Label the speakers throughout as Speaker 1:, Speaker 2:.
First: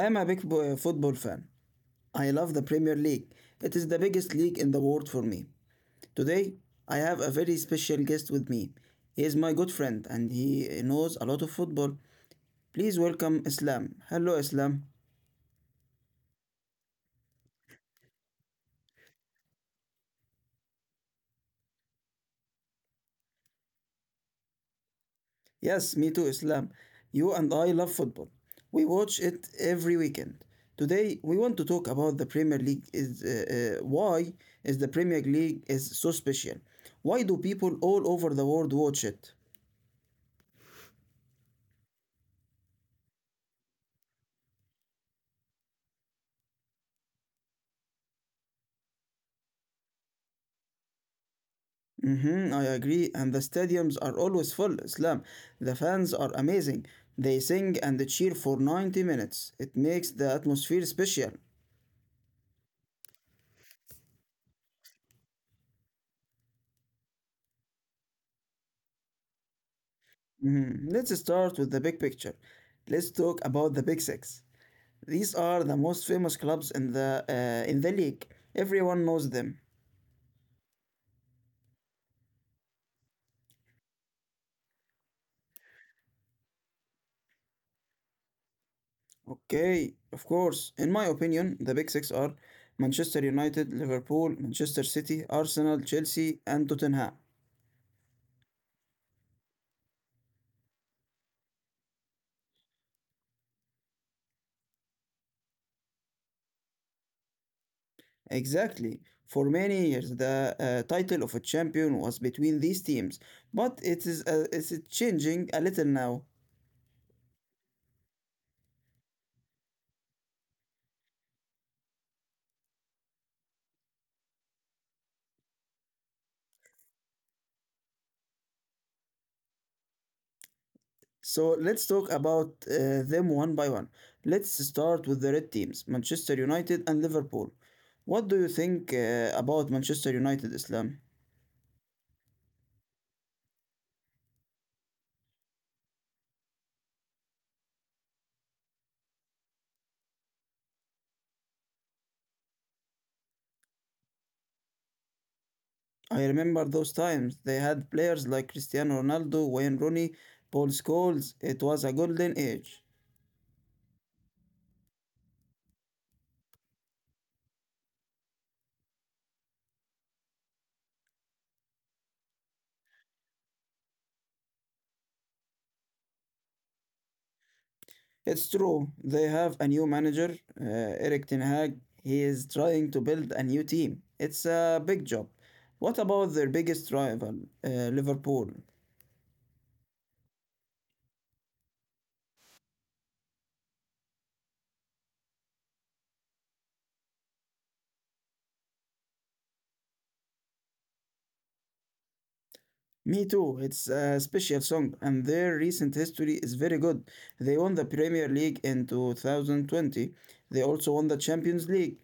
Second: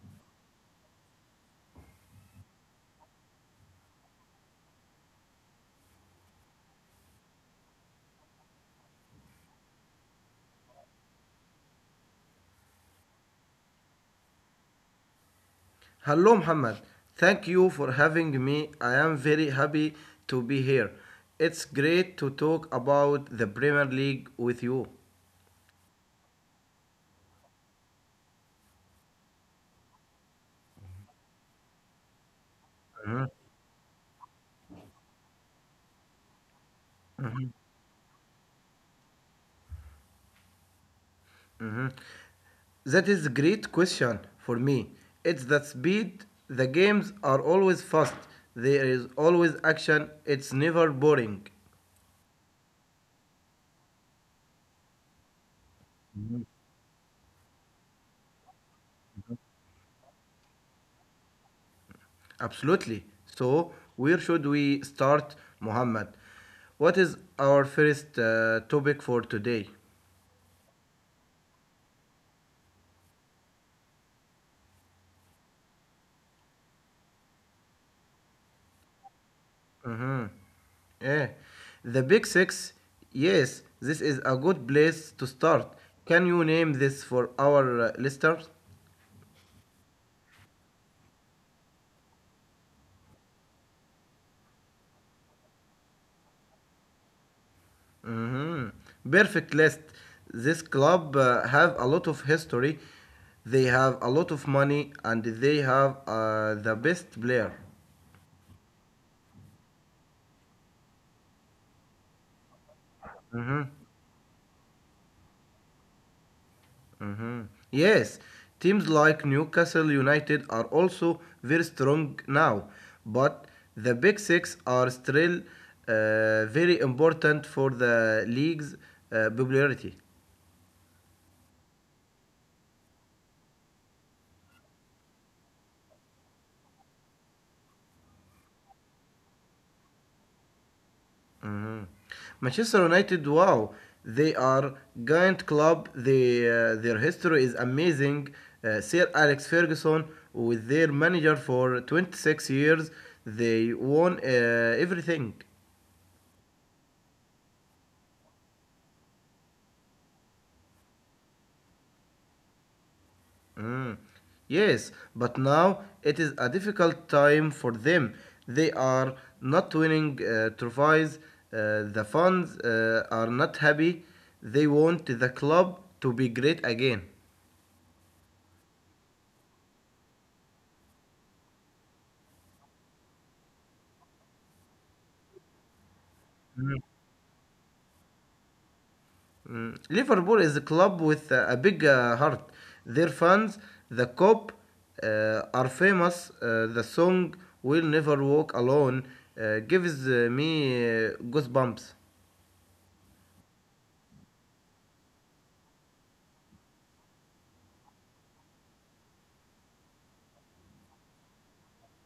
Speaker 1: am a football fan. I love the Premier League, it is the biggest league in the world for me. Today, I have a very special guest with me. He is my good friend, and he knows a lot of football. Please welcome Islam. Hello, Islam.
Speaker 2: Hello, Muhammad. Thank you for having me. I am very happy to be here. It's great to talk about the Premier League with you.
Speaker 1: Yes, me too, Islam. You and I love football. We watch it every weekend. Today, we want to talk about the Premier League. Is
Speaker 2: Mhm,
Speaker 1: why is the Premier League is so special? Why do people all over the world watch it?
Speaker 2: mhm. That is a great question for me. It's the speed. The games are always fast. There is always action. It's never boring.
Speaker 1: Mm-hmm, I agree. And the stadiums are always full. Islam, the fans are amazing. They sing and cheer for 90 minutes. It makes the atmosphere special.
Speaker 2: Absolutely. So, where should we start, Muhammad? What is our first topic for today?
Speaker 1: Mhm. Let's start with the big picture. Let's talk about the big six. These are the most famous clubs in the league. Everyone knows them.
Speaker 2: Mm-hmm. Yeah. The Big Six, yes, this is a good place to start. Can you name this for our listeners?
Speaker 1: Okay, of course. In my opinion, the big six are Manchester United, Liverpool, Manchester City, Arsenal, Chelsea, and Tottenham.
Speaker 2: hmm Perfect list. This club have a lot of history. They have a lot of money and they have the best player.
Speaker 1: Exactly. For many years, the title of a champion was between these teams,
Speaker 2: Mm-hmm.
Speaker 1: but it's changing a little now.
Speaker 2: Mhm. Yes, teams like Newcastle United are also very strong now, but the Big Six are still very important for the league's popularity.
Speaker 1: So let's talk about them one by one. Let's start with the red teams, Manchester United and Liverpool. What do you think about Manchester United, Islam?
Speaker 2: Mhm. Manchester United, wow, they are giant club. Their history is amazing. Sir Alex Ferguson, with their manager for 26 years, they won everything.
Speaker 1: I remember those times. They had players like Cristiano Ronaldo, Wayne Rooney, Paul Scholes. It was a golden age.
Speaker 2: Mm, Yes, but now it is a difficult time for them. They are not winning trophies. The fans are not happy. They want the club to be great again.
Speaker 1: It's true. They have a new manager, uh, Erik Ten Hag. He is trying to build a new team. It's a big job. What about their
Speaker 2: Mm.
Speaker 1: biggest rival, uh, Liverpool?
Speaker 2: Mm. Liverpool is a club with a big heart. Their fans, the cop, are famous. The song "Will Never Walk Alone" gives me goosebumps.
Speaker 1: Me too. It's a special song, and their recent history is very good. They won the Premier League in 2020. They also won the Champions League.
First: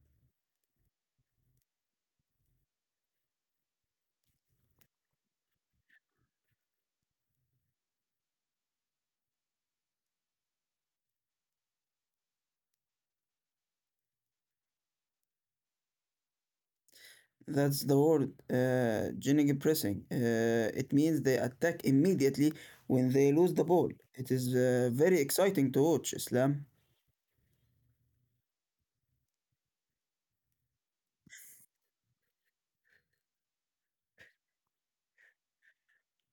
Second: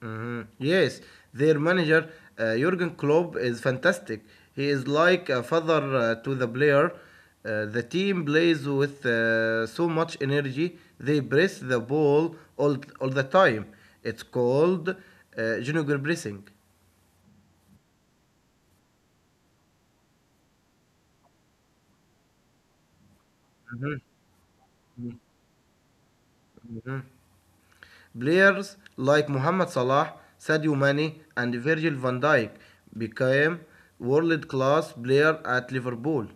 Speaker 2: Mhm. Yes, their manager Jurgen Klopp is fantastic. He is like a father to the player. The team plays with so much energy. They press the ball all the time. It's called junior pressing.
Speaker 1: That's the word, generic pressing. It means they attack immediately when they lose the ball.
Speaker 2: Mhm,
Speaker 1: It is very exciting to watch, Islam.
Speaker 2: mhm. Players like Mohamed Salah, Sadio Mane, and Virgil van Dijk became world-class player at Liverpool.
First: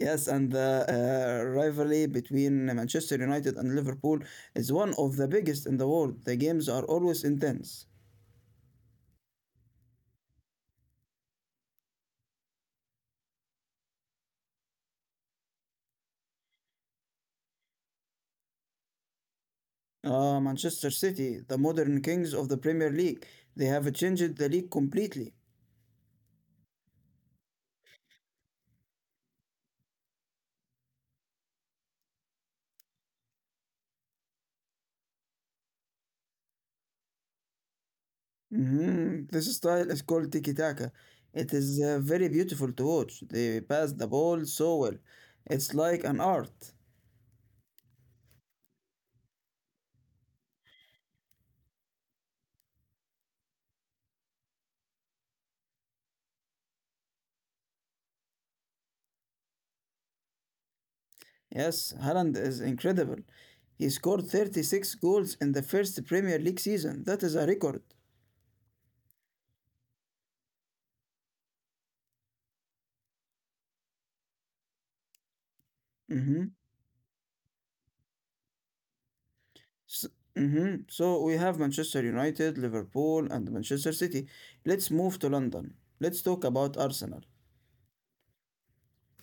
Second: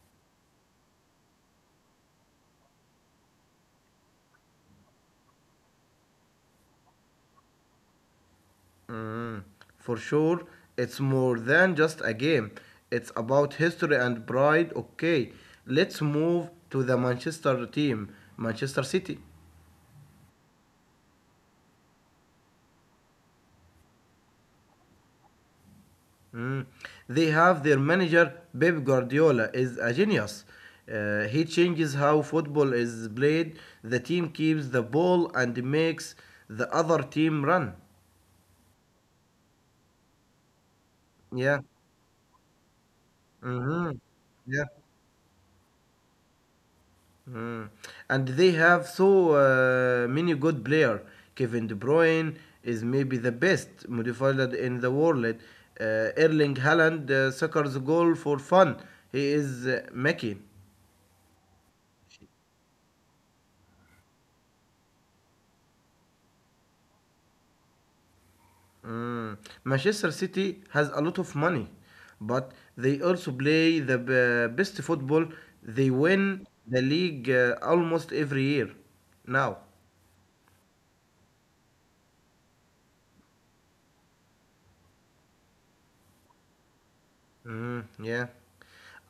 Speaker 1: Yes, and the rivalry between Manchester United and Liverpool is one of the biggest in the world. The games are always intense.
Speaker 2: Mm, for sure, it's more than just a game. It's about history and pride. Okay, let's move to the Manchester team, Manchester City.
Speaker 1: Ah, Manchester City, the modern kings of the Premier League. They have changed the league completely.
Speaker 2: Mm. They have their manager Pep Guardiola is a genius. He changes how football is played. The team keeps the ball and makes the other team run.
Speaker 1: This style is called tiki taka. It
Speaker 2: Yeah.
Speaker 1: is very beautiful to watch. They pass
Speaker 2: hmm
Speaker 1: the ball
Speaker 2: Yeah.
Speaker 1: so well. It's like an art.
Speaker 2: Mm. And they have so many good player. Kevin De Bruyne is maybe the best midfielder in the world. Erling Haaland suckers goal for fun. He is Mickey.
Speaker 1: Yes, Haaland is incredible. He scored 36 goals in the first Premier League season. That is a record.
Speaker 2: Mm. Manchester City has a lot of money, but they also play the best football. They
Speaker 1: Mm-hmm.
Speaker 2: win the league almost every year now.
Speaker 1: So, so we have Manchester United, Liverpool, and Manchester City. Let's move to London. Let's talk about Arsenal.
Speaker 2: Yeah.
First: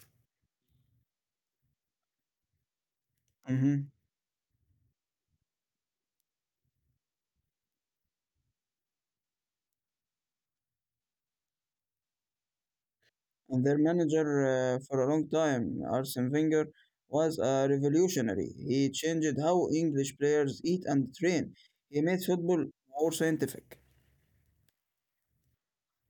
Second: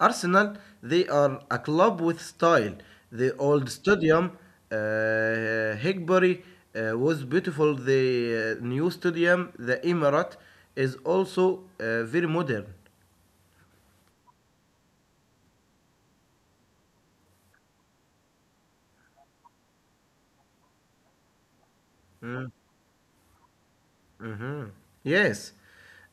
Speaker 2: Arsenal, they are a club with style. The old
Speaker 1: Mm-hmm.
Speaker 2: stadium, Higbury, was beautiful. The new stadium, the Emirate, is also very modern.
Speaker 1: And their manager for a long time, Arsene Wenger, was a revolutionary. He changed how English players eat and train. He made
Speaker 2: Mm.
Speaker 1: football more scientific.
Speaker 2: hmm Yes,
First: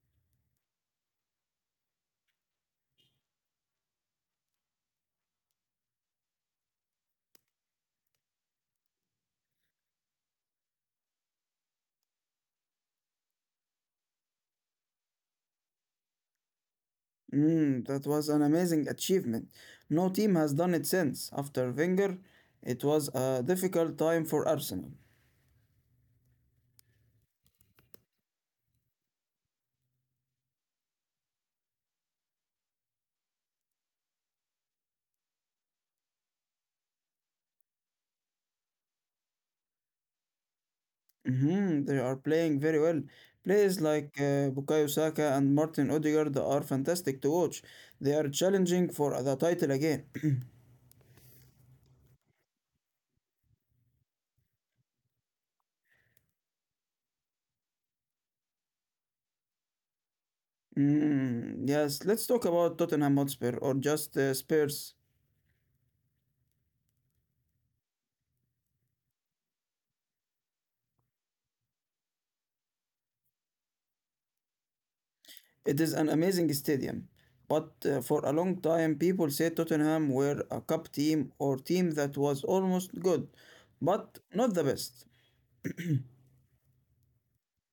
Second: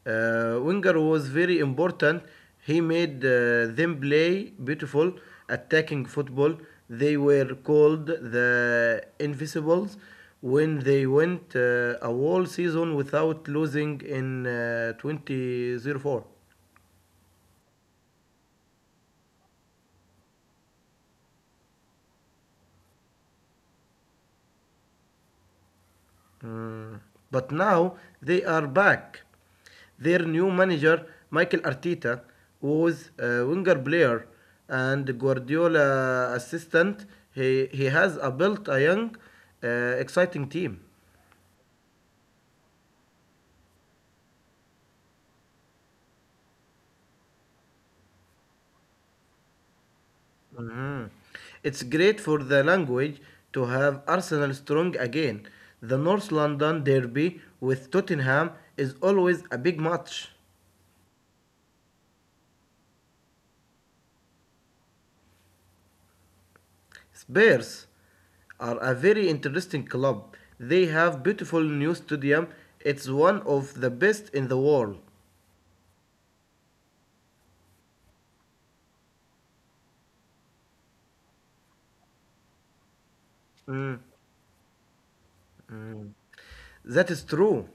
Speaker 2: Wenger was very important. He made them play beautiful, attacking football. They were called the Invisibles when they went a whole season without losing in 2004.
Speaker 1: Mm, that was an amazing achievement. No team has done it since. After Wenger, it was a difficult time for Arsenal.
Speaker 2: Mm. But now they are back. Their new manager, Michael Arteta, was a winger player and Guardiola assistant. He has a built a young, exciting team.
Speaker 1: Mhm, they are playing very well. Players like Bukayo Saka and Martin Odegaard are fantastic to watch. They are challenging for the title again.
Speaker 2: Mhm. It's great for the language to have Arsenal strong again. The North London derby with Tottenham is always a big match.
Speaker 1: Mm, yes, let's talk about Tottenham Hotspur or just Spurs.
Speaker 2: Spurs are a very interesting club. They have beautiful new stadium. It's one of the best in the world.
Speaker 1: It is an amazing stadium, but for a long time people said Tottenham were a cup team or team that was almost good,
Speaker 2: Mm,
Speaker 1: but not the best.
Speaker 2: mm. That is true.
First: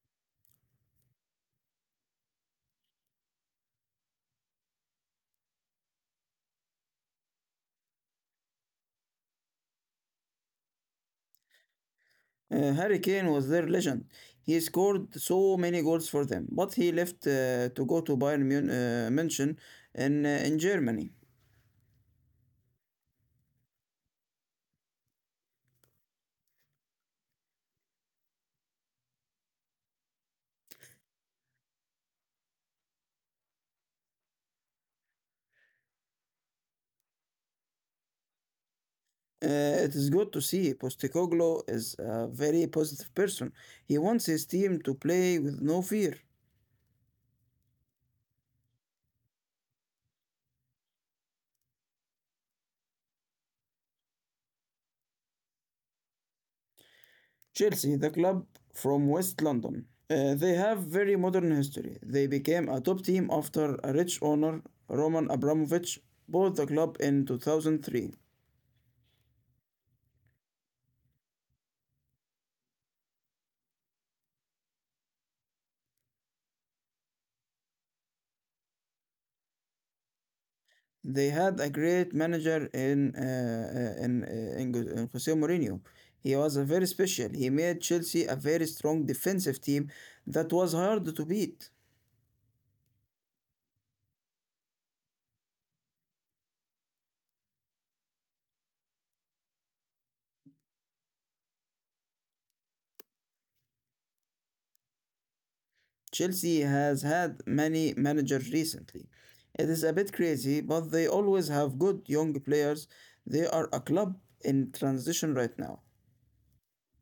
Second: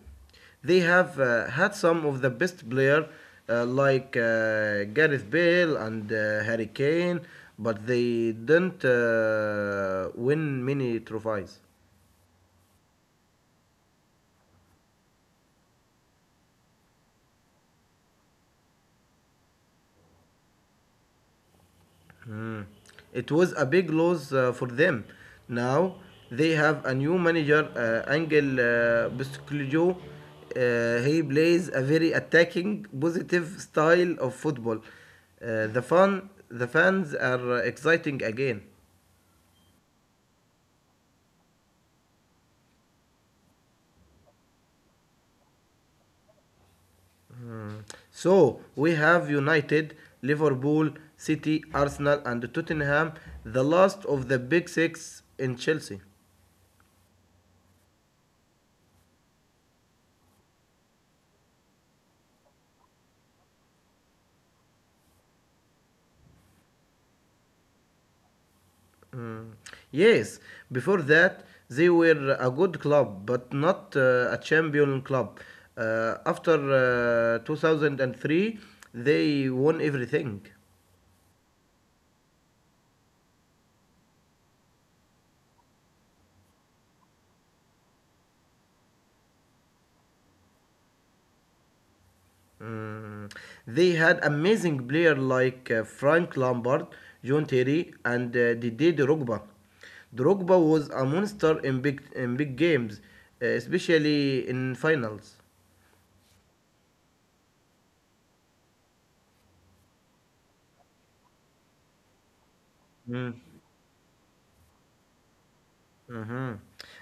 Speaker 2: They have had some of the best player like Gareth Bale and Harry Kane, but they didn't win many trophies.
Speaker 1: Harry Kane was their legend. He scored so many goals for them, but he left to go to München in Germany.
Speaker 2: Mm. It was a big loss for them. Now they have a new manager, Angel Postecoglou. He plays a very attacking, positive style of football. The fans are exciting again.
Speaker 1: It is good to see Postecoglou is a very positive person. He wants his team to play with no fear.
Speaker 2: So we have United, Liverpool, City, Arsenal, and Tottenham, the last of the big six in Chelsea.
Speaker 1: Chelsea, the club from West London, they have very modern history. They became a top team after a rich owner, Roman Abramovich, bought the club in 2003.
Speaker 2: Mm. Yes, before that they were a good club, but not a champion club. After 2003, they won everything.
Speaker 1: They had a great manager uh, in, uh, in in Jose Mourinho. He was a very special. He made Chelsea a very strong defensive team that was hard to beat.
Speaker 2: Mm. They had amazing players like Frank Lampard, John Terry, and Didier Drogba. Drogba was a monster in big games, especially in finals.
Speaker 1: Chelsea has had many managers recently. It is a bit crazy, but they always have good young players.
Speaker 2: Mm.
Speaker 1: They are a club in transition right now.
Speaker 2: Mhm.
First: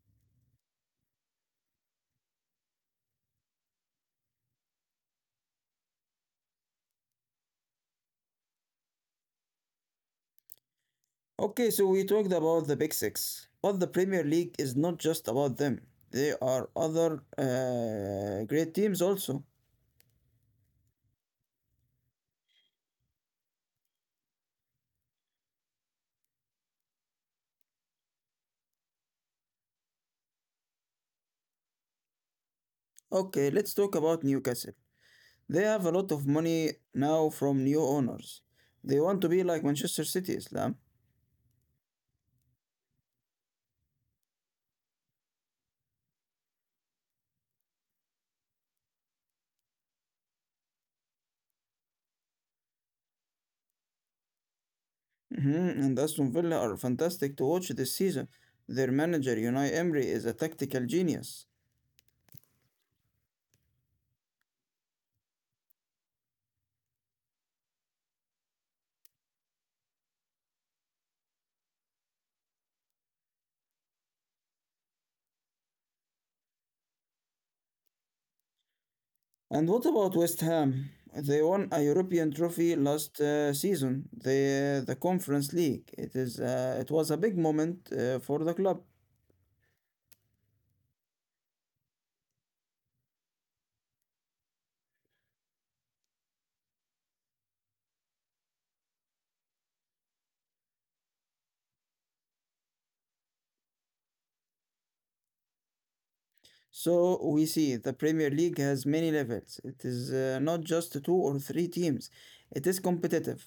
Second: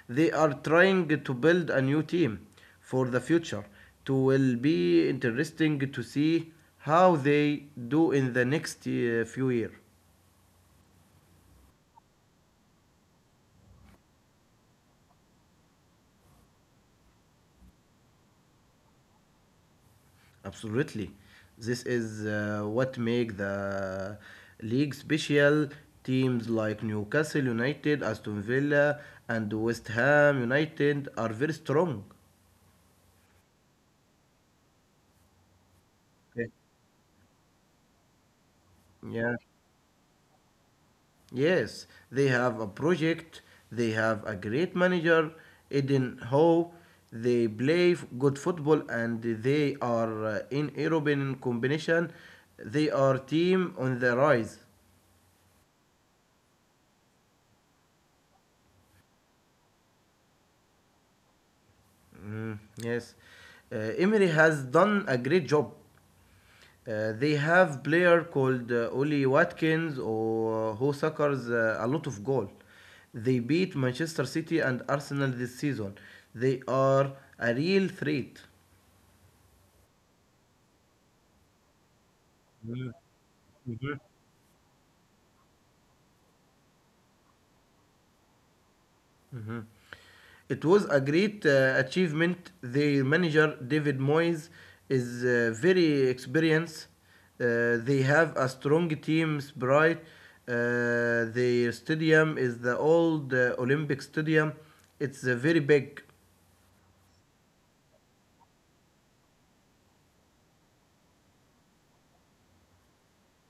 Speaker 2: They are trying to build a new team for the future. It will be interesting to see how they do in the next few years.
Speaker 1: Okay, so we talked about the Big Six, but the Premier League is not just about them. There are other great teams also.
Speaker 2: Absolutely. This is what make the league special. Teams like Newcastle United, Aston Villa, and West Ham United are very strong.
Speaker 1: Okay, let's talk about Newcastle. They have a lot of
Speaker 2: Okay.
Speaker 1: money now from new owners. They want
Speaker 2: Yeah.
Speaker 1: to be like Manchester City, Islam.
Speaker 2: Yes, they have a project, they have a great manager, Eden Howe. They play good football and they are in European combination. They are team on the rise.
Speaker 1: Mhm, and Aston Villa are fantastic to watch this season. Their manager, Unai Emery, is a tactical genius.
Speaker 2: Yes. Emery has done a great job. They have player called Oli Watkins or who suckers a lot of goal. They beat Manchester City and Arsenal this season. They are a real threat.
Speaker 1: And what about West Ham? They won a European trophy last season, the Conference League. It was a big moment for the club.
Speaker 2: Mhm. It was a great achievement. The manager David Moyes is very experienced. They have a strong team spirit. Uh, the stadium is the old Olympic Stadium. It's very big.
Speaker 1: So we see the Premier League has many levels. It is not just two or three teams. It is competitive.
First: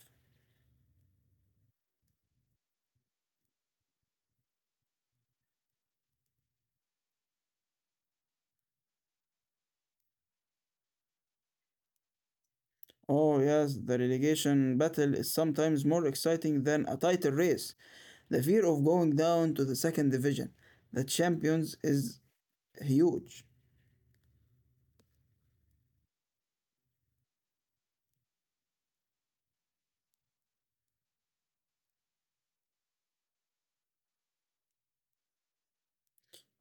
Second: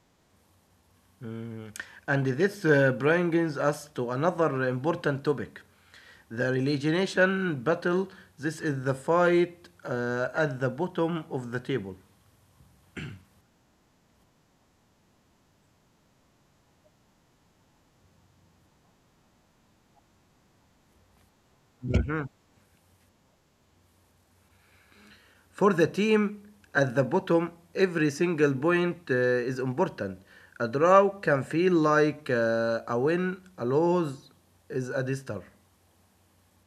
Speaker 2: Mm. And this brings us to another important topic the relegation battle. This is the fight at the bottom of the table.
Speaker 1: Oh yes, the relegation battle is sometimes more exciting than a title race. The fear of going down to the second division, the champions, is huge.
Speaker 2: For the team at the bottom, every single point is important. A draw can feel like a win, a loss is a disaster.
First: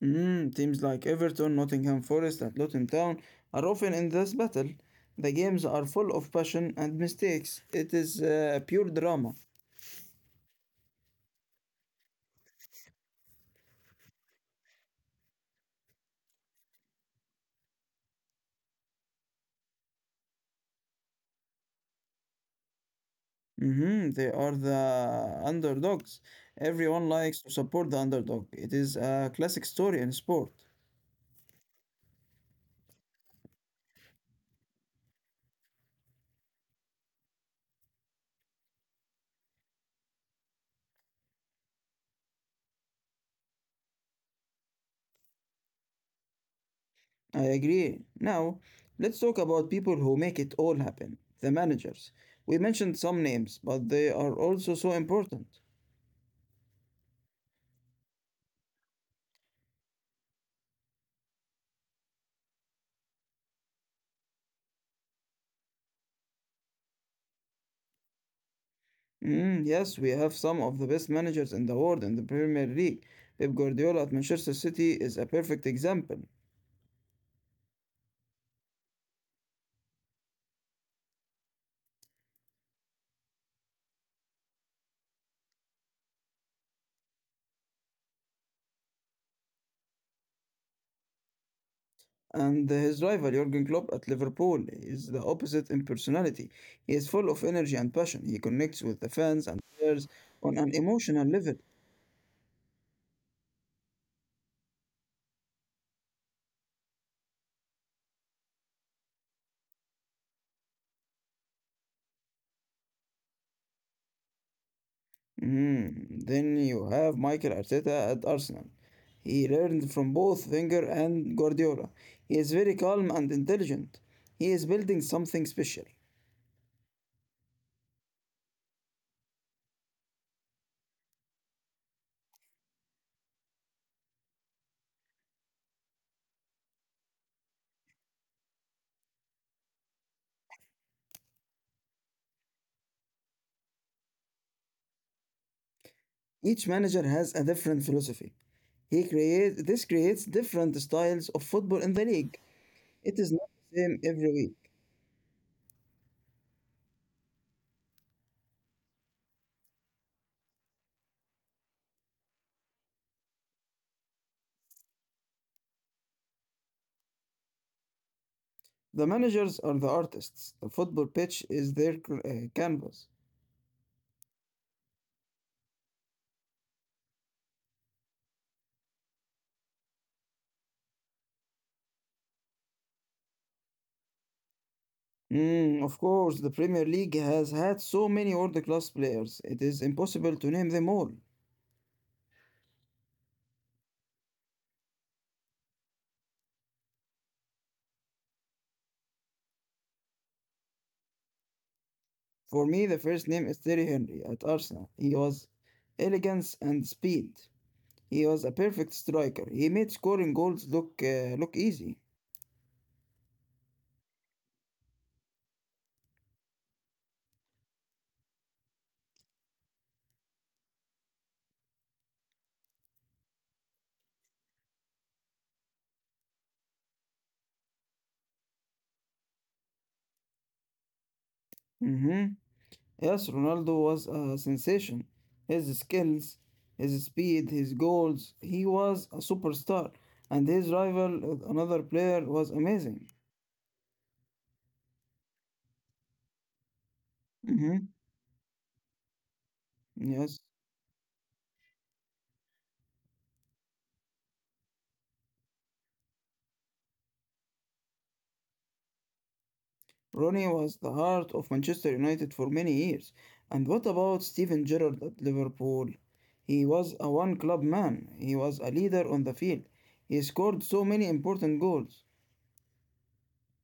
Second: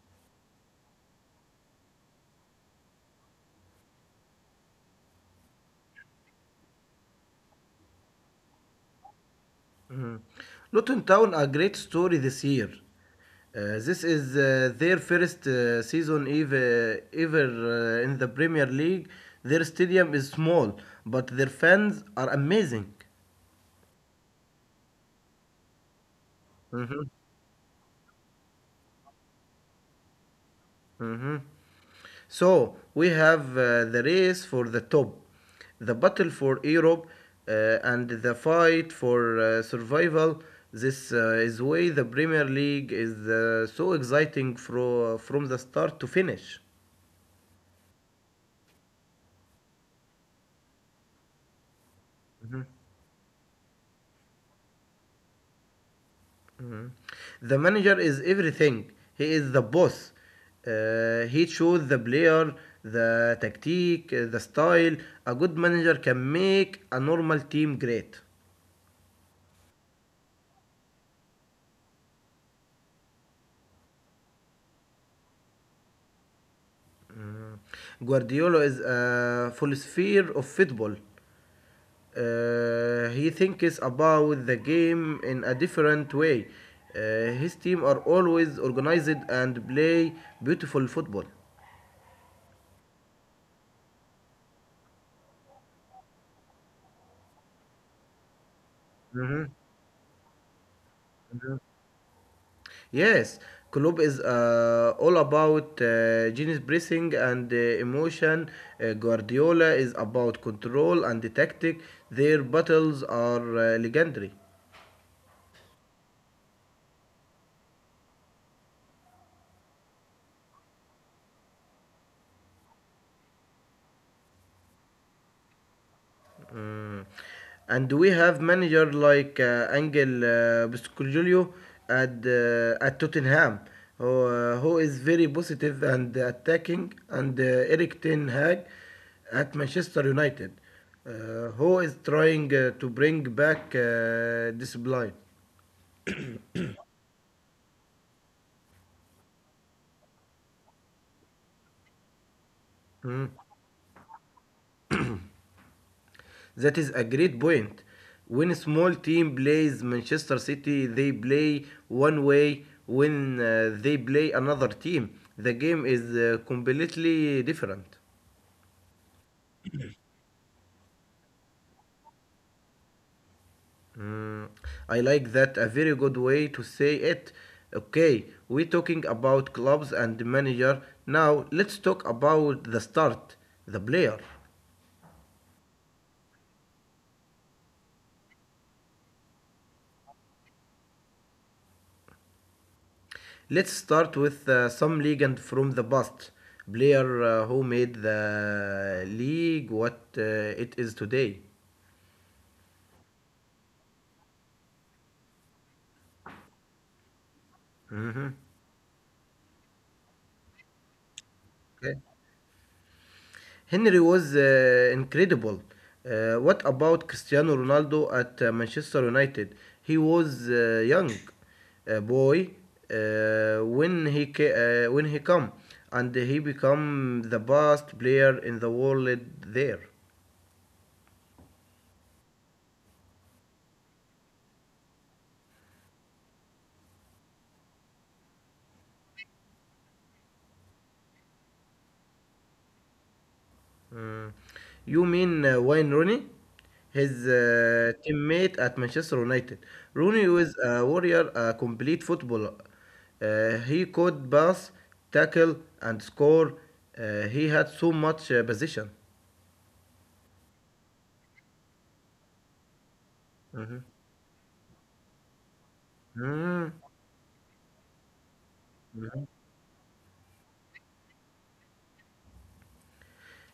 Speaker 1: Mm, teams like Everton, Nottingham Forest, and Luton Town are often in this battle. The games are full of passion and mistakes. It is pure drama.
Speaker 2: Mm. Luton Town a great story this year. This is their first season ever, ever in the Premier League. Their stadium is small, but their fans are amazing.
Speaker 1: Mhm, they are the underdogs.
Speaker 2: Mm-hmm.
Speaker 1: Everyone likes to support the underdog. It is a classic story in sport.
Speaker 2: Mm-hmm. So we have the race for the top, the battle for Europe, uh, and the fight for survival. This is why the Premier League is so exciting from the start to finish.
Speaker 1: I agree. Now, let's talk about people who make it all happen, the managers. We mentioned some names, but they are also so important.
Speaker 2: Mhm. The manager is everything. He is the boss. He chose the player, the tactic, the style. A good manager can make a normal team great.
Speaker 1: Mm, yes, we have some of the best managers in the world in the Premier League. Pep Guardiola at Manchester City is a perfect example.
Speaker 2: Guardiola is a philosopher of football. He thinks about the game in a different way. His team are always organized and play beautiful football.
Speaker 1: And his rival Jurgen Klopp at Liverpool is the opposite in personality. He is full of energy and passion. He connects with the fans
Speaker 2: Mhm,
Speaker 1: and players on an emotional level.
Speaker 2: mhm. Yes, Klopp is all about genius pressing and emotion. Guardiola is about control and tactic. Their battles are legendary.
Speaker 1: Mhm. Then you have Mikel Arteta at Arsenal. He learned from both Wenger and Guardiola. He is very calm and intelligent. He is building something special.
Speaker 2: Mm. And we have manager like Angel Postecoglou at Tottenham, who is very positive and attacking, and Erik Ten Hag at Manchester United, who is trying to bring back discipline.
Speaker 1: Each manager has a different philosophy. He create this creates different styles of football in the league. It is
Speaker 2: Mm.
Speaker 1: not the same every week.
Speaker 2: That is a great point. When a small team plays Manchester City, they play one way. When they play another team, the game is completely different.
Speaker 1: The managers are the artists. The football pitch is their canvas.
Speaker 2: Mm, I like that. A very good way to say it. Okay, we're talking about clubs and manager. Now let's talk about the start, the player.
Speaker 1: Mm, of course, the Premier League has had so many world class players, it is impossible to name them all.
Speaker 2: Let's start with some legend from the past. Player who made the league what it is today.
Speaker 1: For me, the first name is Terry Henry at Arsenal. He was elegance and speed. He
Speaker 2: Mhm.
Speaker 1: was a perfect striker. He made scoring goals look easy.
Speaker 2: Okay. Henry was incredible. What about Cristiano Ronaldo at Manchester United? He was young boy when he when he come and he become the best player in the world there.
Speaker 1: hmm Yes, Ronaldo was a sensation. His skills, his speed, his goals, he was a superstar. And his rival, another player, was amazing.
Speaker 2: Mm. You mean Wayne Rooney? His
Speaker 1: hmm
Speaker 2: teammate at Manchester United. Rooney
Speaker 1: Yes.
Speaker 2: was a warrior, a complete footballer. He could pass, tackle, and score. He had so much position.
Speaker 1: Ronnie was the heart of Manchester United for many years. And what
Speaker 2: Mhm.
Speaker 1: about Steven Gerrard at Liverpool? He was a one club man. He was a leader on the
Speaker 2: Mm.
Speaker 1: field. He scored so many important goals.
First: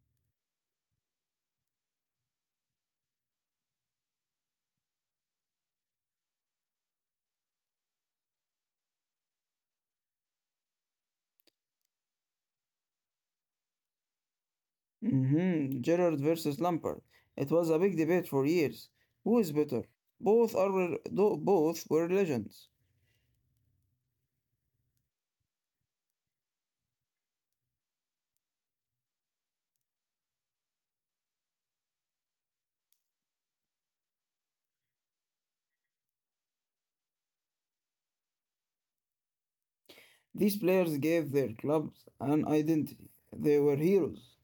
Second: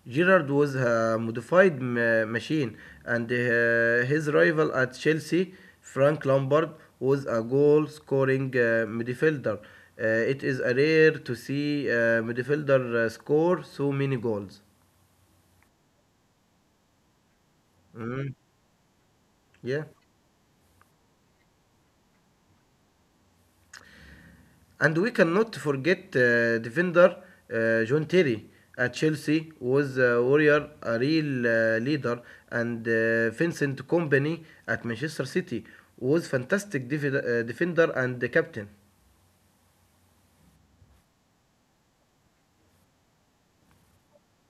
Speaker 2: Gerrard was a modified machine, and his rival at Chelsea, Frank Lampard, was a goal scoring midfielder. It is a rare to see a midfielder score so many goals.
Speaker 1: Mm-hmm. Gerard versus Lampard. It was a big debate
Speaker 2: Mhm.
Speaker 1: for years. Who is better?
Speaker 2: Yeah.
Speaker 1: Both are though both were legends.
Speaker 2: And we cannot forget defender John Terry at Chelsea was a warrior, a real leader, and Vincent Kompany at Manchester City was fantastic defender and the captain.
Speaker 1: These players gave their clubs an identity. They were heroes.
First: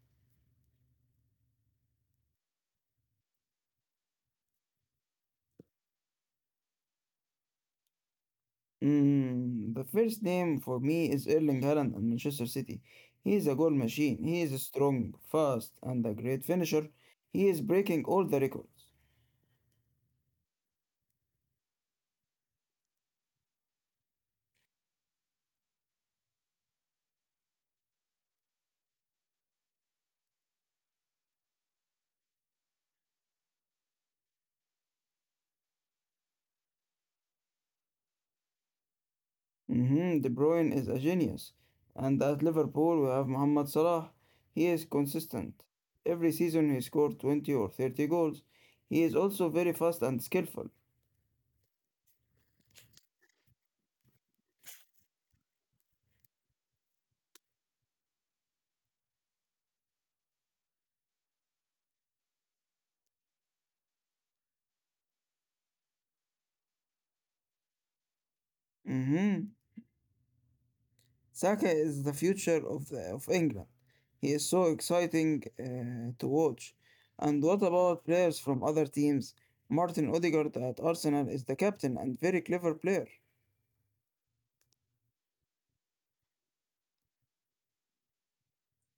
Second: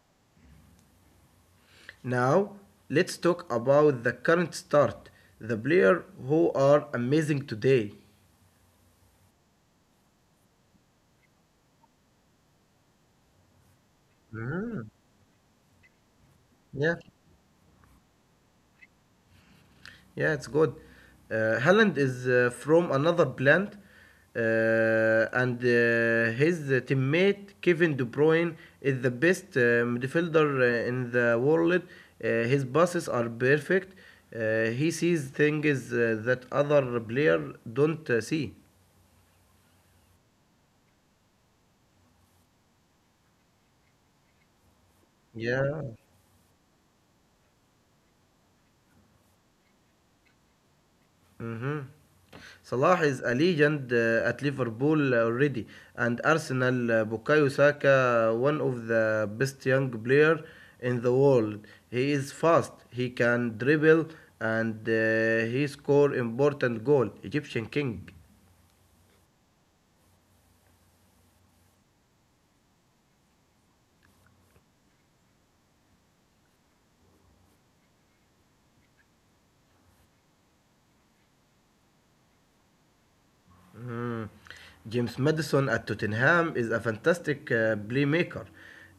Speaker 2: Now let's talk about the current start, the player who are amazing today.
Speaker 1: Mm, the first name for me is Erling Haaland and Manchester City. He is a goal machine. He is
Speaker 2: Mm,
Speaker 1: strong, fast, and a great finisher.
Speaker 2: Yeah.
Speaker 1: He is breaking all the records.
Speaker 2: Yeah, it's good. Haaland is from another plant, uh, and his teammate Kevin De Bruyne is the best midfielder in the world. His passes are perfect. He sees things that other player don't see.
Speaker 1: De Bruyne is a genius. And at Liverpool, we have Mohamed Salah. He is consistent.
Speaker 2: Yeah,
Speaker 1: Every season, he scored 20 or 30 goals. He is also very fast and skillful.
Speaker 2: hmm Salah is a legend at Liverpool already, and Arsenal. Bukayo Saka, one of the best young player in the world. He is fast. He can dribble, and he score important goal. Egyptian king.
Speaker 1: hmm Saka is the future of England. He is so exciting to watch. And what about players from other teams? Martin Odegaard at Arsenal is the captain and very clever player.
Speaker 2: Mm. James Madison at Tottenham is a fantastic playmaker.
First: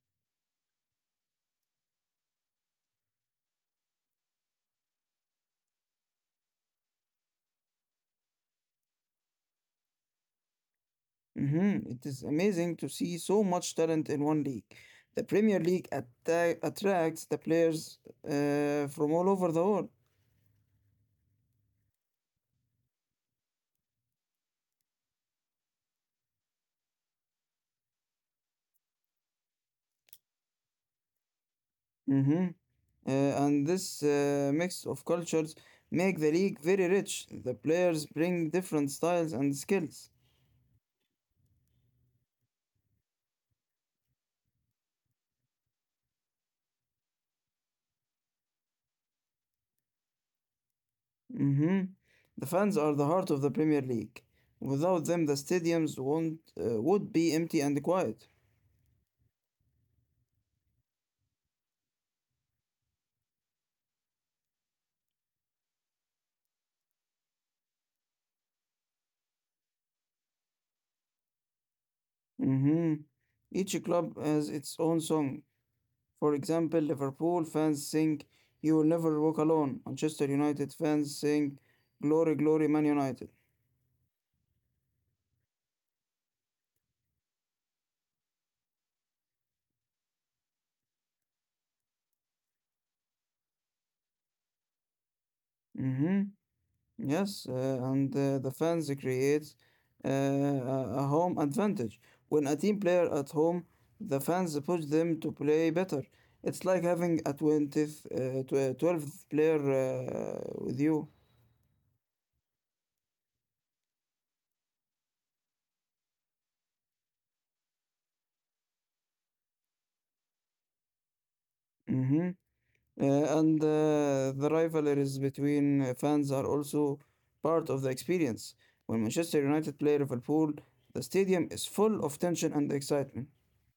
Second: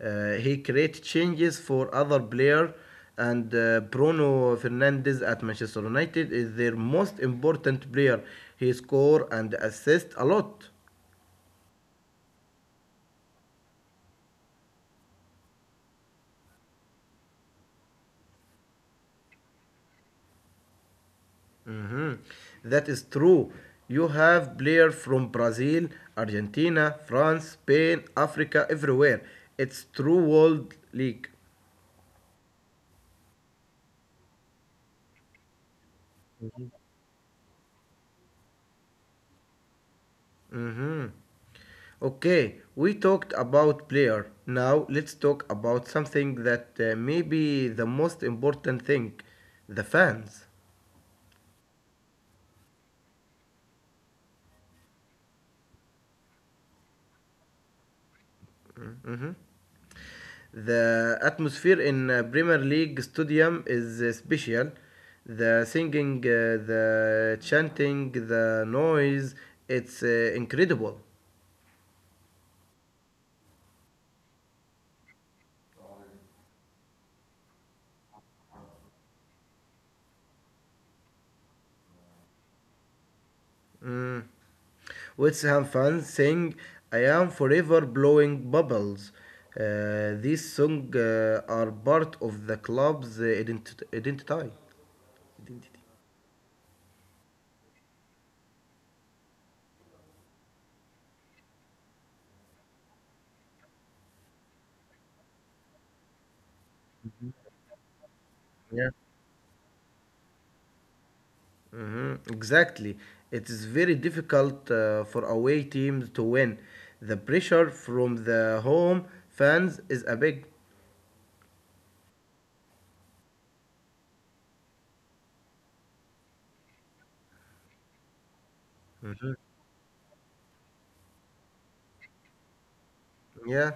Speaker 2: He creates changes for other player, and Bruno Fernandes at Manchester United is their most important player. He score and assist a lot.
Speaker 1: Mhm, it is amazing to see so much talent in one league. The Premier League attracts the players from all over the world.
Speaker 2: Mhm. That is true. You have players from Brazil, Argentina, France, Spain, Africa, everywhere. It's true world league.
Speaker 1: Hmm and this mix of cultures make the league very rich. The players bring different styles and skills.
Speaker 2: Mhm. Okay, we talked about player. Now let's talk about something that may be the most important thing, the fans.
Speaker 1: hmm The fans are the heart of the Premier League. Without them, the stadiums won't, would be empty and quiet.
Speaker 2: Mhm. The atmosphere in Premier League stadium is special. The singing, the chanting, the noise, it's incredible.
Speaker 1: hmm Each club has its own song. For example, Liverpool fans sing "You Will Never Walk Alone." Manchester United fans sing "Glory, Glory, Man United."
Speaker 2: Mm. Let's have fun. Sing I am forever blowing bubbles. These songs are part of the club's identity. Identity.
Speaker 1: hmm Yes, and the fans creates a home advantage. When a team player at home, the fans push them to play better. It's like having a
Speaker 2: Yeah.
Speaker 1: 12th player with you.
Speaker 2: Exactly. It is very difficult for away teams to win. The pressure from the home fans is a big.
Speaker 1: Mhm. Uh, and the rivalries between fans are also part of the experience. When Manchester United play Liverpool, the stadium is full of tension and excitement.
Speaker 2: Yeah.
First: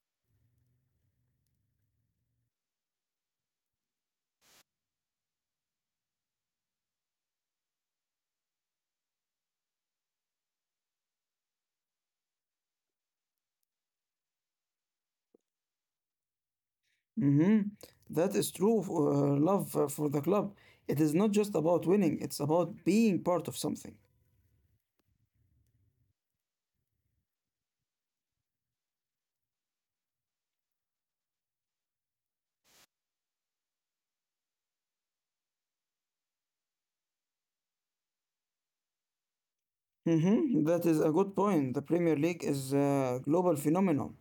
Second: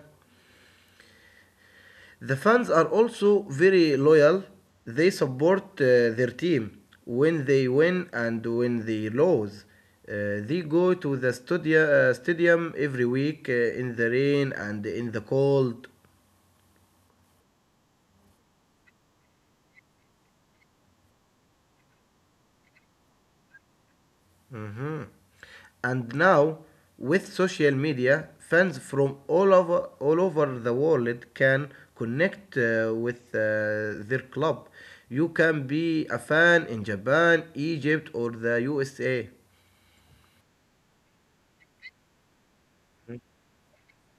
Speaker 2: The fans are also very loyal. They support their team when they win and when they lose. They go to the stadium every week in the rain and in the cold.
Speaker 1: Mhm. That is true love for the club. It is not just about winning, it's about being part of something.
Speaker 2: Mhm. And now, with social media, fans from all over the world can connect with their club. You can be a fan in Japan, Egypt, or the USA.
Speaker 1: Mhm. That is a good point. The Premier League is a global phenomenon.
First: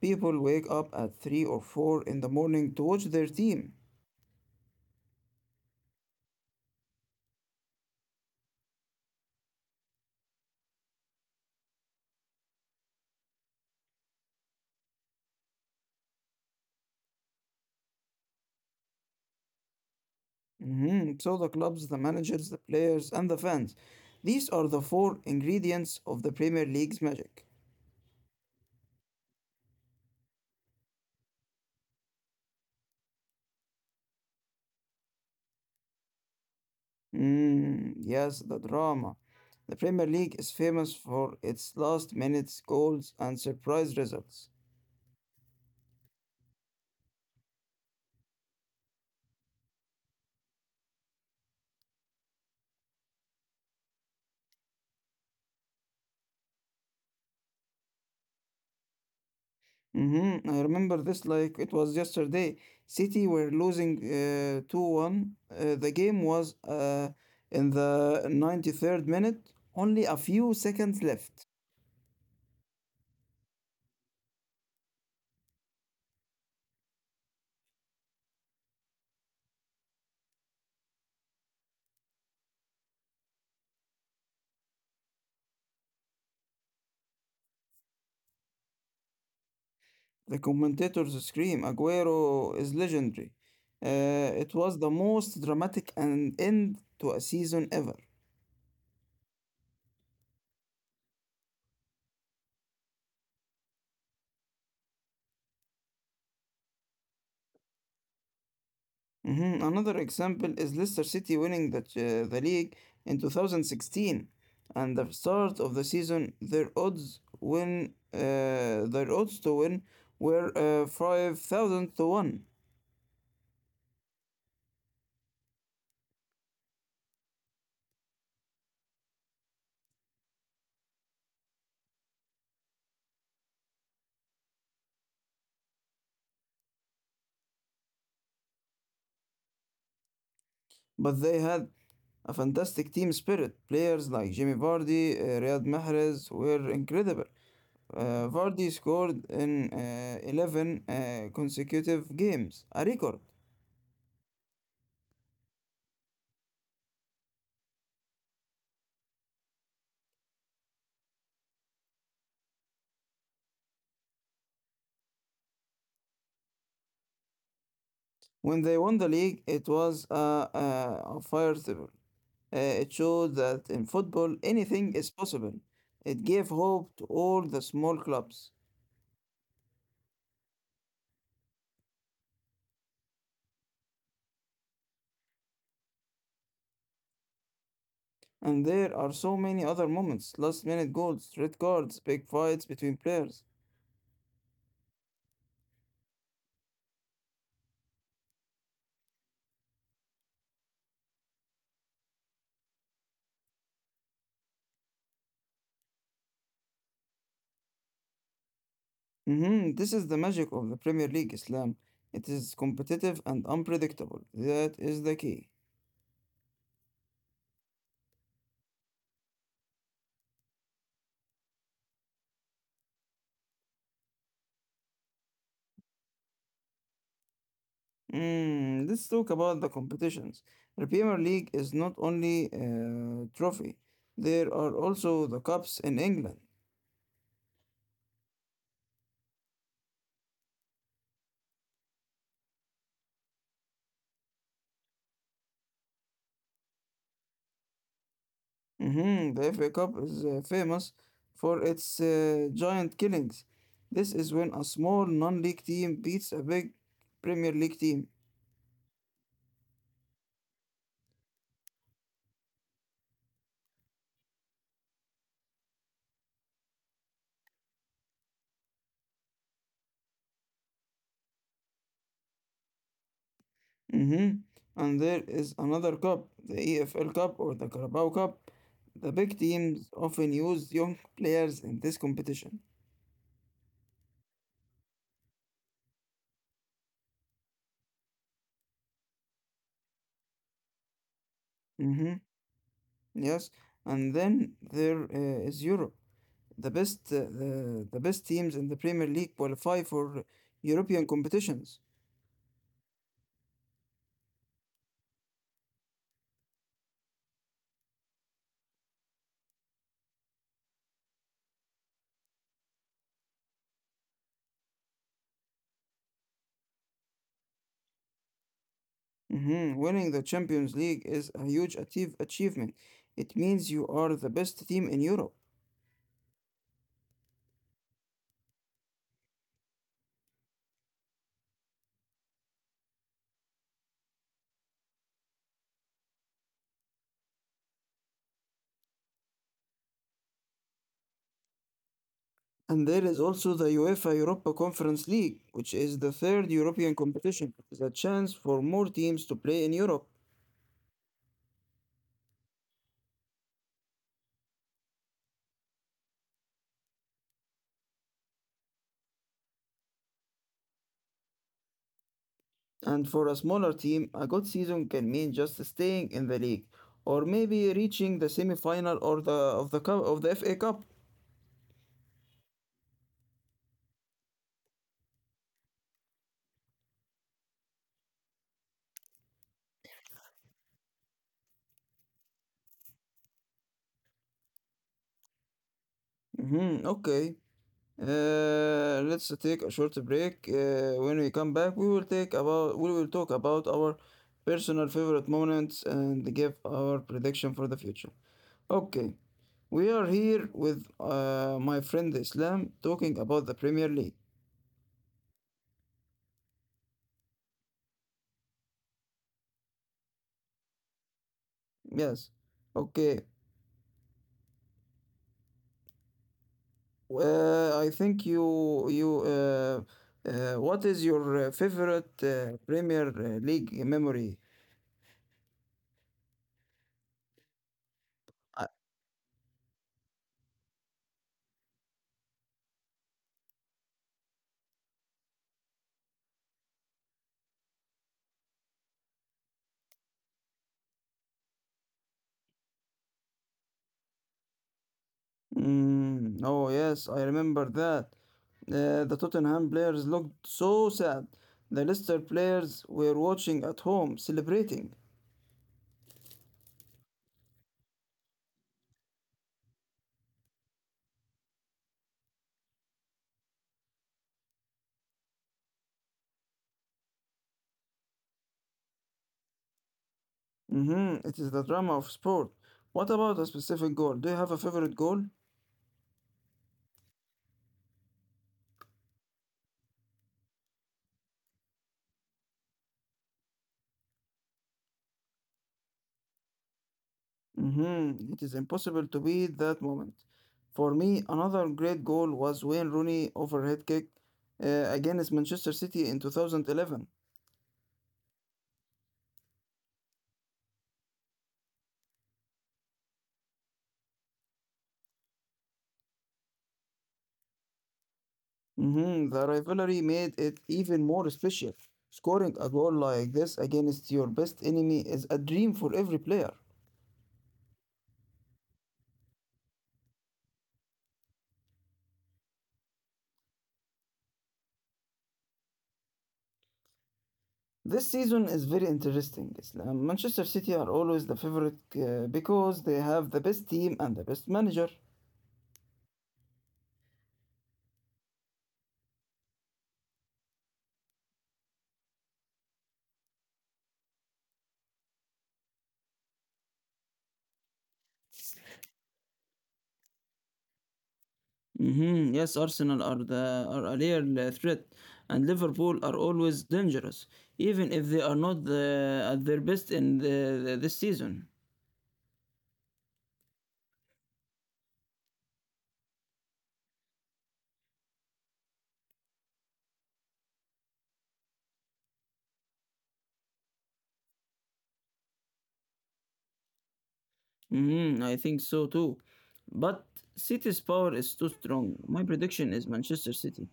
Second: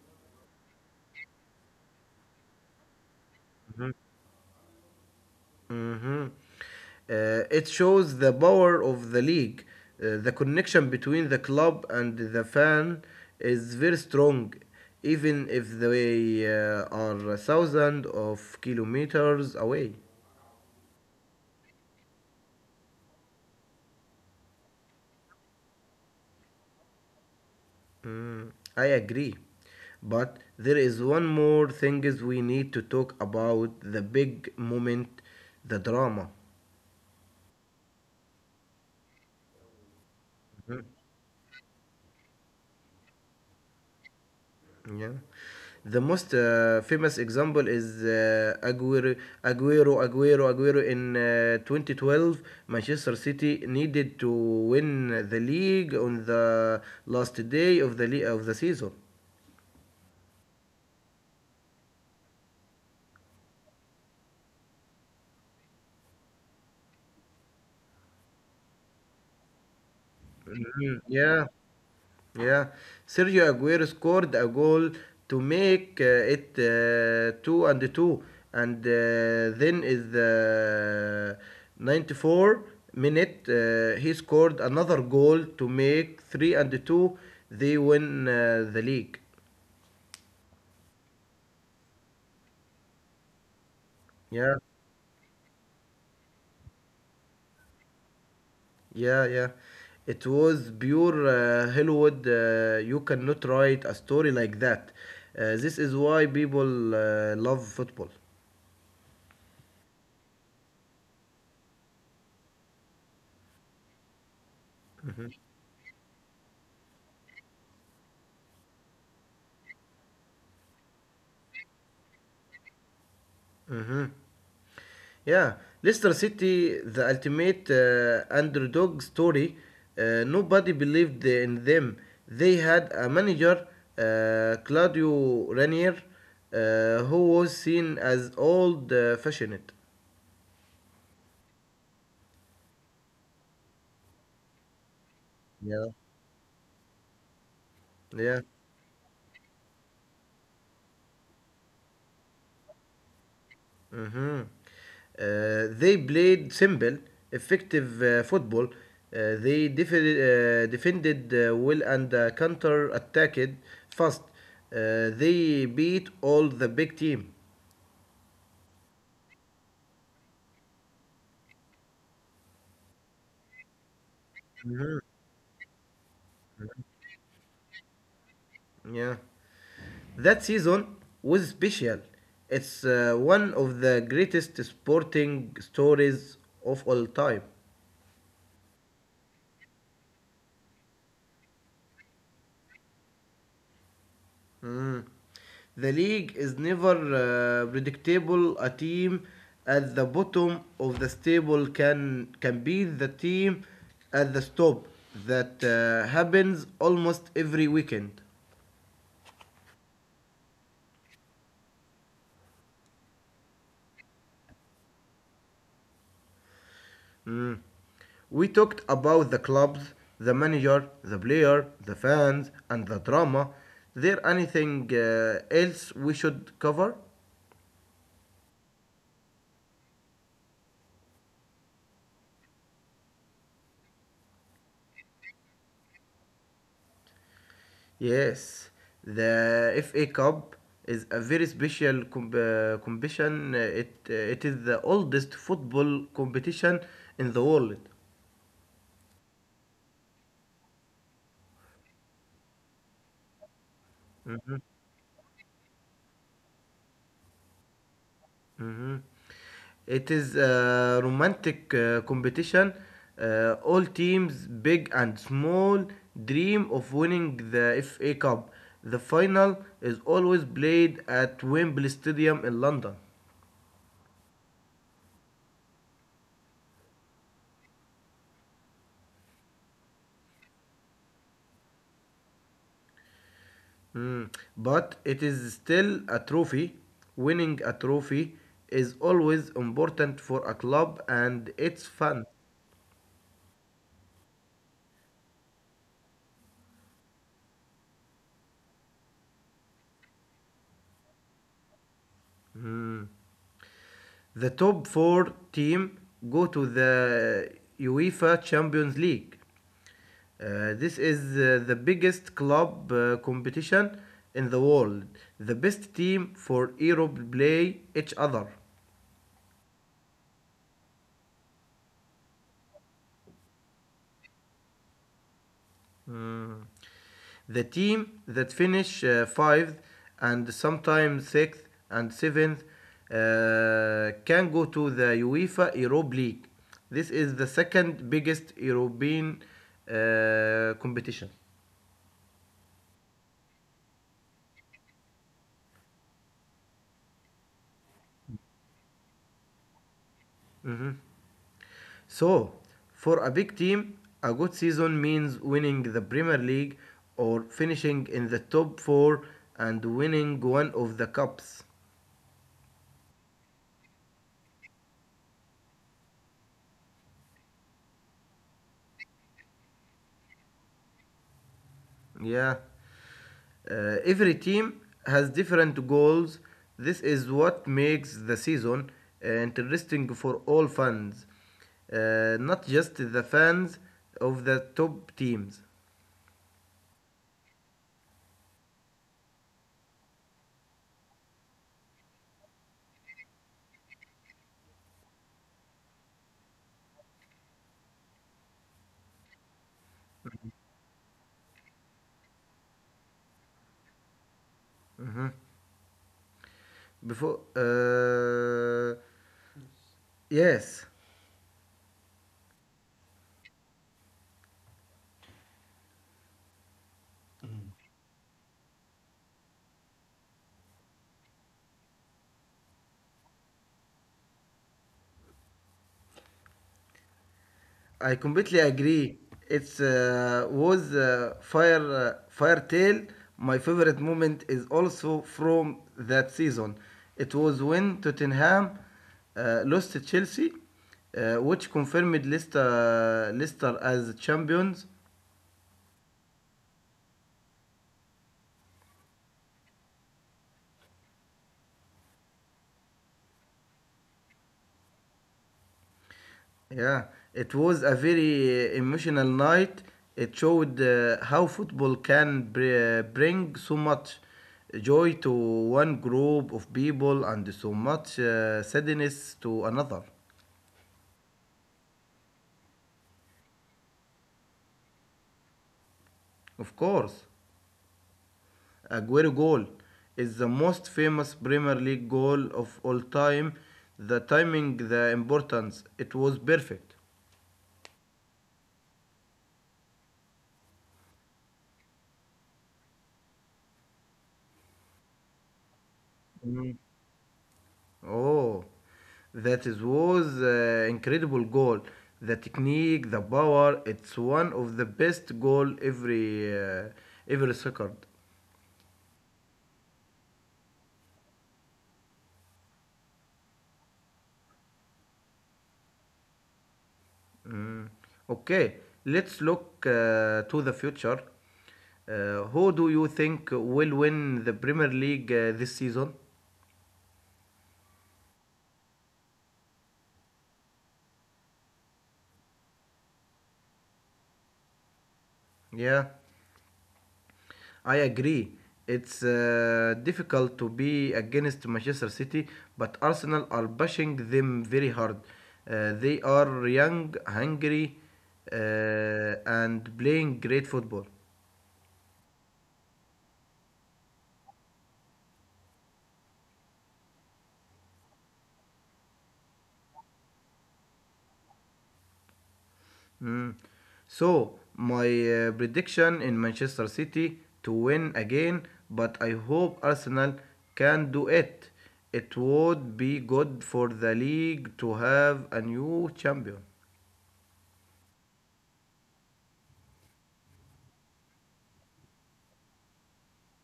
Speaker 1: People wake up at 3 or 4 in the morning to watch their team.
Speaker 2: Mhm. It shows the power of the league. The connection between the club and the fan is very strong, even if they are thousands of kilometers away.
Speaker 1: Mhm, so the clubs, the managers, the players, and the fans. These are the four ingredients of the Premier League's magic.
Speaker 2: I agree. But there is one more thing is we need to talk about the big moment, the drama.
Speaker 1: Mm, yes, the drama. The Premier League is
Speaker 2: Mm-hmm.
Speaker 1: famous for its last minute goals and surprise results.
Speaker 2: Yeah. The most famous example is Aguero in 2012. Manchester City needed to win the league on the last day of the season.
Speaker 1: I remember this like it was yesterday. City were losing 2-1. The game was in the 93rd minute, only a few seconds
Speaker 2: Mhm.
Speaker 1: left.
Speaker 2: Yeah, Yeah, Sergio Aguero scored a goal to make it two and two, and then is the 94 minute he scored another goal to make three and two. They win the league.
Speaker 1: The commentators scream, Aguero is legendary. It
Speaker 2: Yeah,
Speaker 1: was the most dramatic an end to a season ever.
Speaker 2: yeah. It was pure Hollywood. You cannot write a story like that. This is why people love football.
Speaker 1: Mhm. Another example is Leicester City winning the league in 2016. And the start of the season, their odds to win were 5,000 to 1.
Speaker 2: Mm-hmm. Yeah, Leicester City, the ultimate underdog story. Nobody believed in them. They had a manager, Claudio Ranier, who was seen as old fashioned.
Speaker 1: But they had a fantastic team spirit. Players like Jimmy Vardy, Riyad
Speaker 2: Yeah,
Speaker 1: Mahrez were incredible.
Speaker 2: yeah.
Speaker 1: Vardy scored in 11 consecutive games, a record.
Speaker 2: Mm-hmm. They played simple, effective football. They defended well and counter attacked fast. They beat all the big team.
Speaker 1: When they won the league, it was a fire table. It showed that in football, anything
Speaker 2: Mhm.
Speaker 1: is possible. It gave hope to all the small clubs.
Speaker 2: Yeah. That season was special. It's one of the greatest sporting stories of all time.
Speaker 1: And there are so many other moments, last minute goals, red cards, big fights between players.
Speaker 2: Mm. The league is never predictable. A team at the bottom of the table can be the team at the top. That happens almost every weekend.
Speaker 1: Mhm. This is the magic of the Premier League, Islam. It is competitive and unpredictable. That is the key.
Speaker 2: Mm-hmm. We talked about the clubs, the manager, the player, the fans, and the drama. There anything else we should cover?
Speaker 1: Mm, let's talk about the competitions. The Premier League is not only a trophy, there are also the cups in England.
Speaker 2: Yes, the FA Cup is a very special competition. It is the oldest football competition in the world.
Speaker 1: Mhm. The FA Cup is famous for its giant killings. This is when a small non league team beats a big Premier League team.
Speaker 2: Mhm. It is a romantic competition. All teams, big and small, dream of winning the FA Cup. The final is always played at Wembley Stadium in London.
Speaker 1: Mhm. And there is another cup, the EFL Cup or the Carabao Cup. The big teams often use young players in this competition.
Speaker 2: Mm. But it is still a trophy. Winning a trophy is always important for a club and it's
Speaker 1: Mm-hmm.
Speaker 2: fans.
Speaker 1: Yes, and then there is Europe. The best teams in the Premier League qualify for European competitions.
Speaker 2: The top four team go to the UEFA Champions League. This is the biggest club competition in the world. The best team for Europe play each other.
Speaker 1: Mhm. Winning the Champions League is a huge achievement. It means you are the best team in Europe.
Speaker 2: Mm. The team that finish fifth and sometimes sixth and seventh can go to the UEFA Europa League. This is the second biggest European competition.
Speaker 1: And there is also the UEFA Europa Conference League, which is the third European competition. It is a chance for more teams to play in Europe.
Speaker 2: So, for a big team, a good season means winning the Premier League or finishing in the top four and winning one of the cups.
Speaker 1: And for a smaller team, a good season can mean just staying in the league or maybe reaching the semi-final or the of the cup of the FA Cup.
Speaker 2: Yeah. Every team has different goals. This is what makes the season interesting for all fans, not just the fans of the top teams.
Speaker 1: Okay. Let's take a short break. When we come back, we will talk about our personal favorite moments and give our prediction for the future. Okay, we are here with my friend Islam talking about the Premier League.
Speaker 2: Mhm. Before, uh, yes.
Speaker 1: Yes. Okay. I think you you What is your favorite Premier League memory?
Speaker 2: I completely
Speaker 1: I-
Speaker 2: agree. It's was Fire Firetail. My favorite moment is also from that season. It was when Tottenham lost to Chelsea, which confirmed Leicester as champions.
Speaker 1: Mm, oh yes, I remember that. The Tottenham players looked so sad. The Leicester players were watching at home, celebrating.
Speaker 2: Yeah, it was a very emotional night. It showed how football can bring so much joy to one group of people and so much sadness to another.
Speaker 1: Mm-hmm, it is the drama of sport. What about a specific goal? Do you have a favorite goal?
Speaker 2: Of course, Aguero goal is the most famous Premier League goal of all time. The timing, the importance, it was perfect.
Speaker 1: Mhm. It is impossible to beat that moment. For me, another great goal was Wayne Rooney overhead kick against Manchester City in 2011.
Speaker 2: Oh, that is was incredible goal. The technique, the power, it's one of the best goal every second.
Speaker 1: Mhm. The rivalry made it even more special. Scoring a goal like this against your best enemy is a dream for every player.
Speaker 2: Okay, let's look to the future. Who do you think will win the Premier League this season?
Speaker 1: This season is very interesting. Islam. Manchester City are always the favorite because they have the best team and the best manager.
Speaker 2: Yeah. I agree. It's difficult to be against Manchester City, but Arsenal are bashing them very hard. They are young, hungry, uh, and playing great football.
Speaker 1: Mhm. Yes, Arsenal are a real threat, and Liverpool are always dangerous, even if they are not at their best in this season.
Speaker 2: Mm. So, my prediction in Manchester City to win again, but I hope Arsenal can do it. It would be good for the league to have a new champion.
Speaker 1: Mhm. I think so too, but City's power is too strong. My prediction is Manchester City.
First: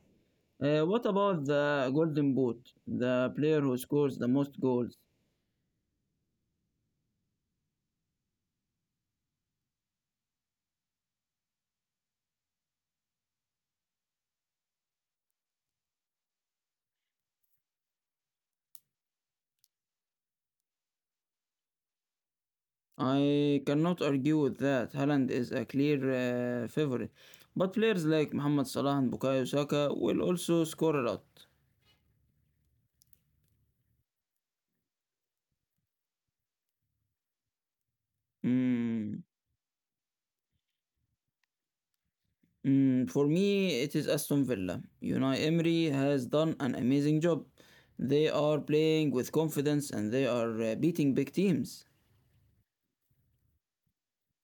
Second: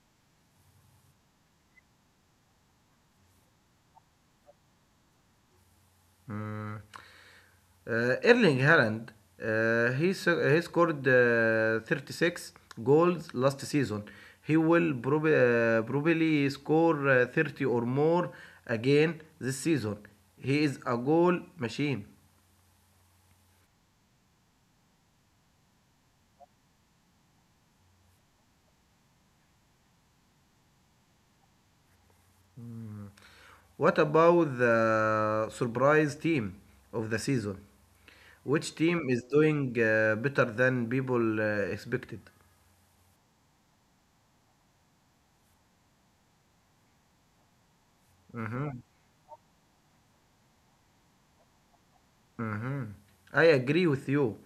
Speaker 1: What about the Golden Boot, the player who scores the most goals?
Speaker 2: Mm. Erling Haaland, he scored 36 goals last season. He will probably score 30 or more again this season. He is a goal machine.
Speaker 1: I cannot argue with that. Haaland is a clear favorite, but players like Mohamed Salah and Bukayo Saka will also score a lot.
Speaker 2: What about the surprise team of the season? Which team is
Speaker 1: Mm,
Speaker 2: doing better than people expected?
Speaker 1: mm, for me, it is Aston Villa. Unai Emery has done an amazing job. They are
Speaker 2: Mm-hmm.
Speaker 1: playing with confidence and they are beating big teams.
Speaker 2: Mhm. I agree with you.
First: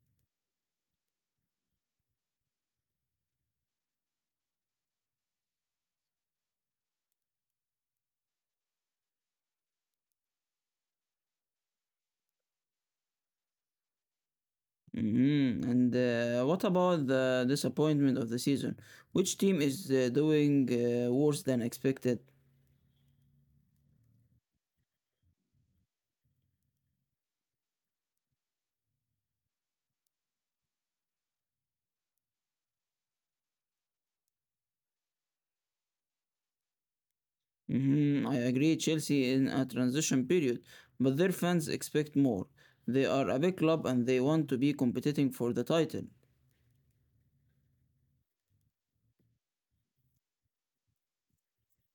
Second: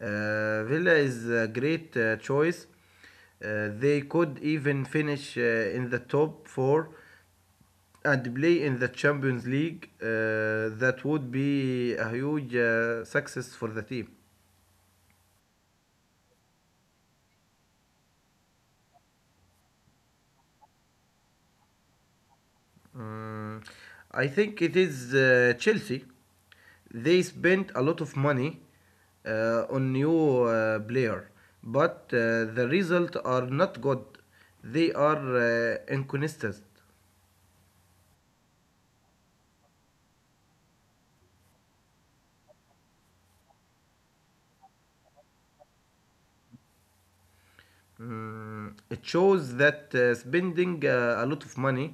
Speaker 2: Villa is a great choice. They could even finish in the top four and play in the Champions League. That would be a huge success for the team.
Speaker 1: Mhm. And what about the disappointment of the season? Which team is doing worse than expected?
Speaker 2: Mm, I think it is Chelsea. They spent a lot of money on new player, but the result are not good. They are inconsistent.
Speaker 1: Mhm, I agree, Chelsea in a transition period, but their fans expect more. They are a big club and they want to be competing for the title.
Speaker 2: Mm, it shows that spending a lot of money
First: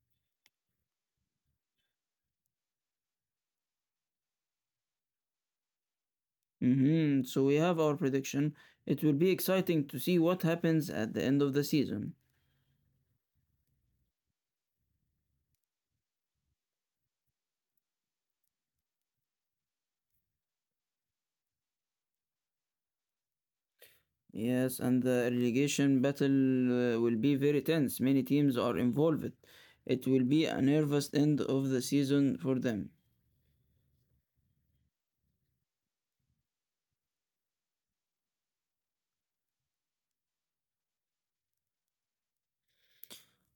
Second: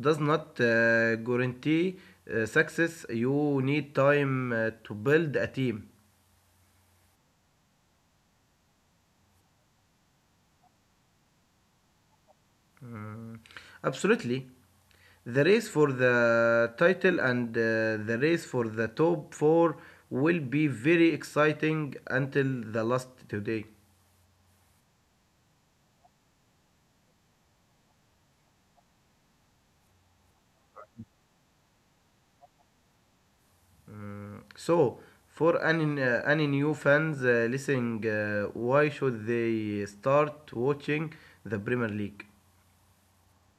Speaker 2: does not guarantee success. You need time to build a team.
Speaker 1: So we have our prediction. It will be exciting to see what happens at the end of the season.
Speaker 2: Absolutely. The race for the title and the race for the top four will be very exciting until the last today.
Speaker 1: Yes, and the relegation battle will be very tense. Many teams are involved. It will be a nervous end of the season for them.
Speaker 2: So, for any new fans listening, why should they start watching the Premier League?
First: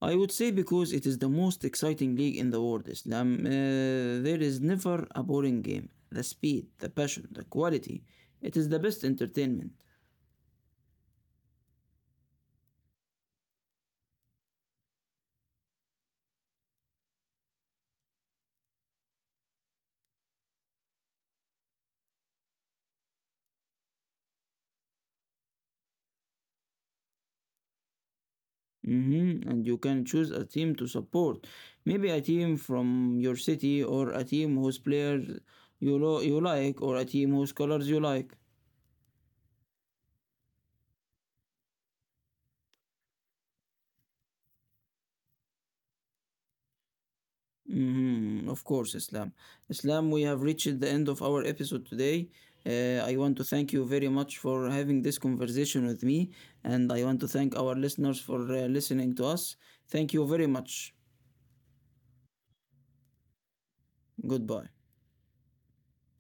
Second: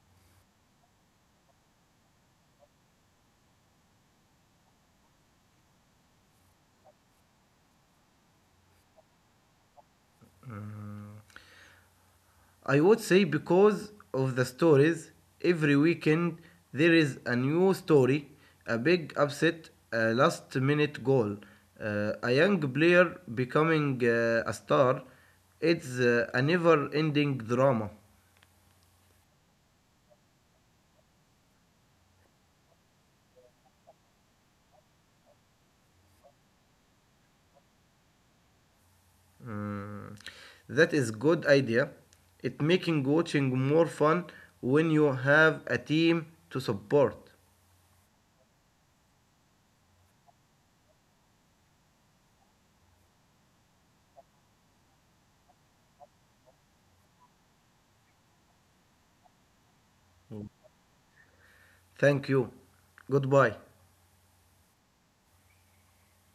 Speaker 1: I would say because it is the most exciting league in the world, Islam. There is never a boring game. The speed, the passion, the quality. It is the best entertainment.
Speaker 2: I would say because of the stories, every weekend there is a new story, a big upset, a last minute goal, a young player becoming a star. It's a never ending drama.
Speaker 1: Mhm. And you can choose a team to support. Maybe a team from your city or a team whose players you like or a team whose colors you like.
Speaker 2: Mm, that is good idea. It making watching more fun when you have a team to support.
Speaker 1: Mhm, of course, Islam. Islam, we have reached the end of our episode today. I want to thank you very much for having this conversation with me, and I want to thank our listeners for listening to us. Thank you very much.
Speaker 2: Thank you. Goodbye.
Speaker 1: Goodbye.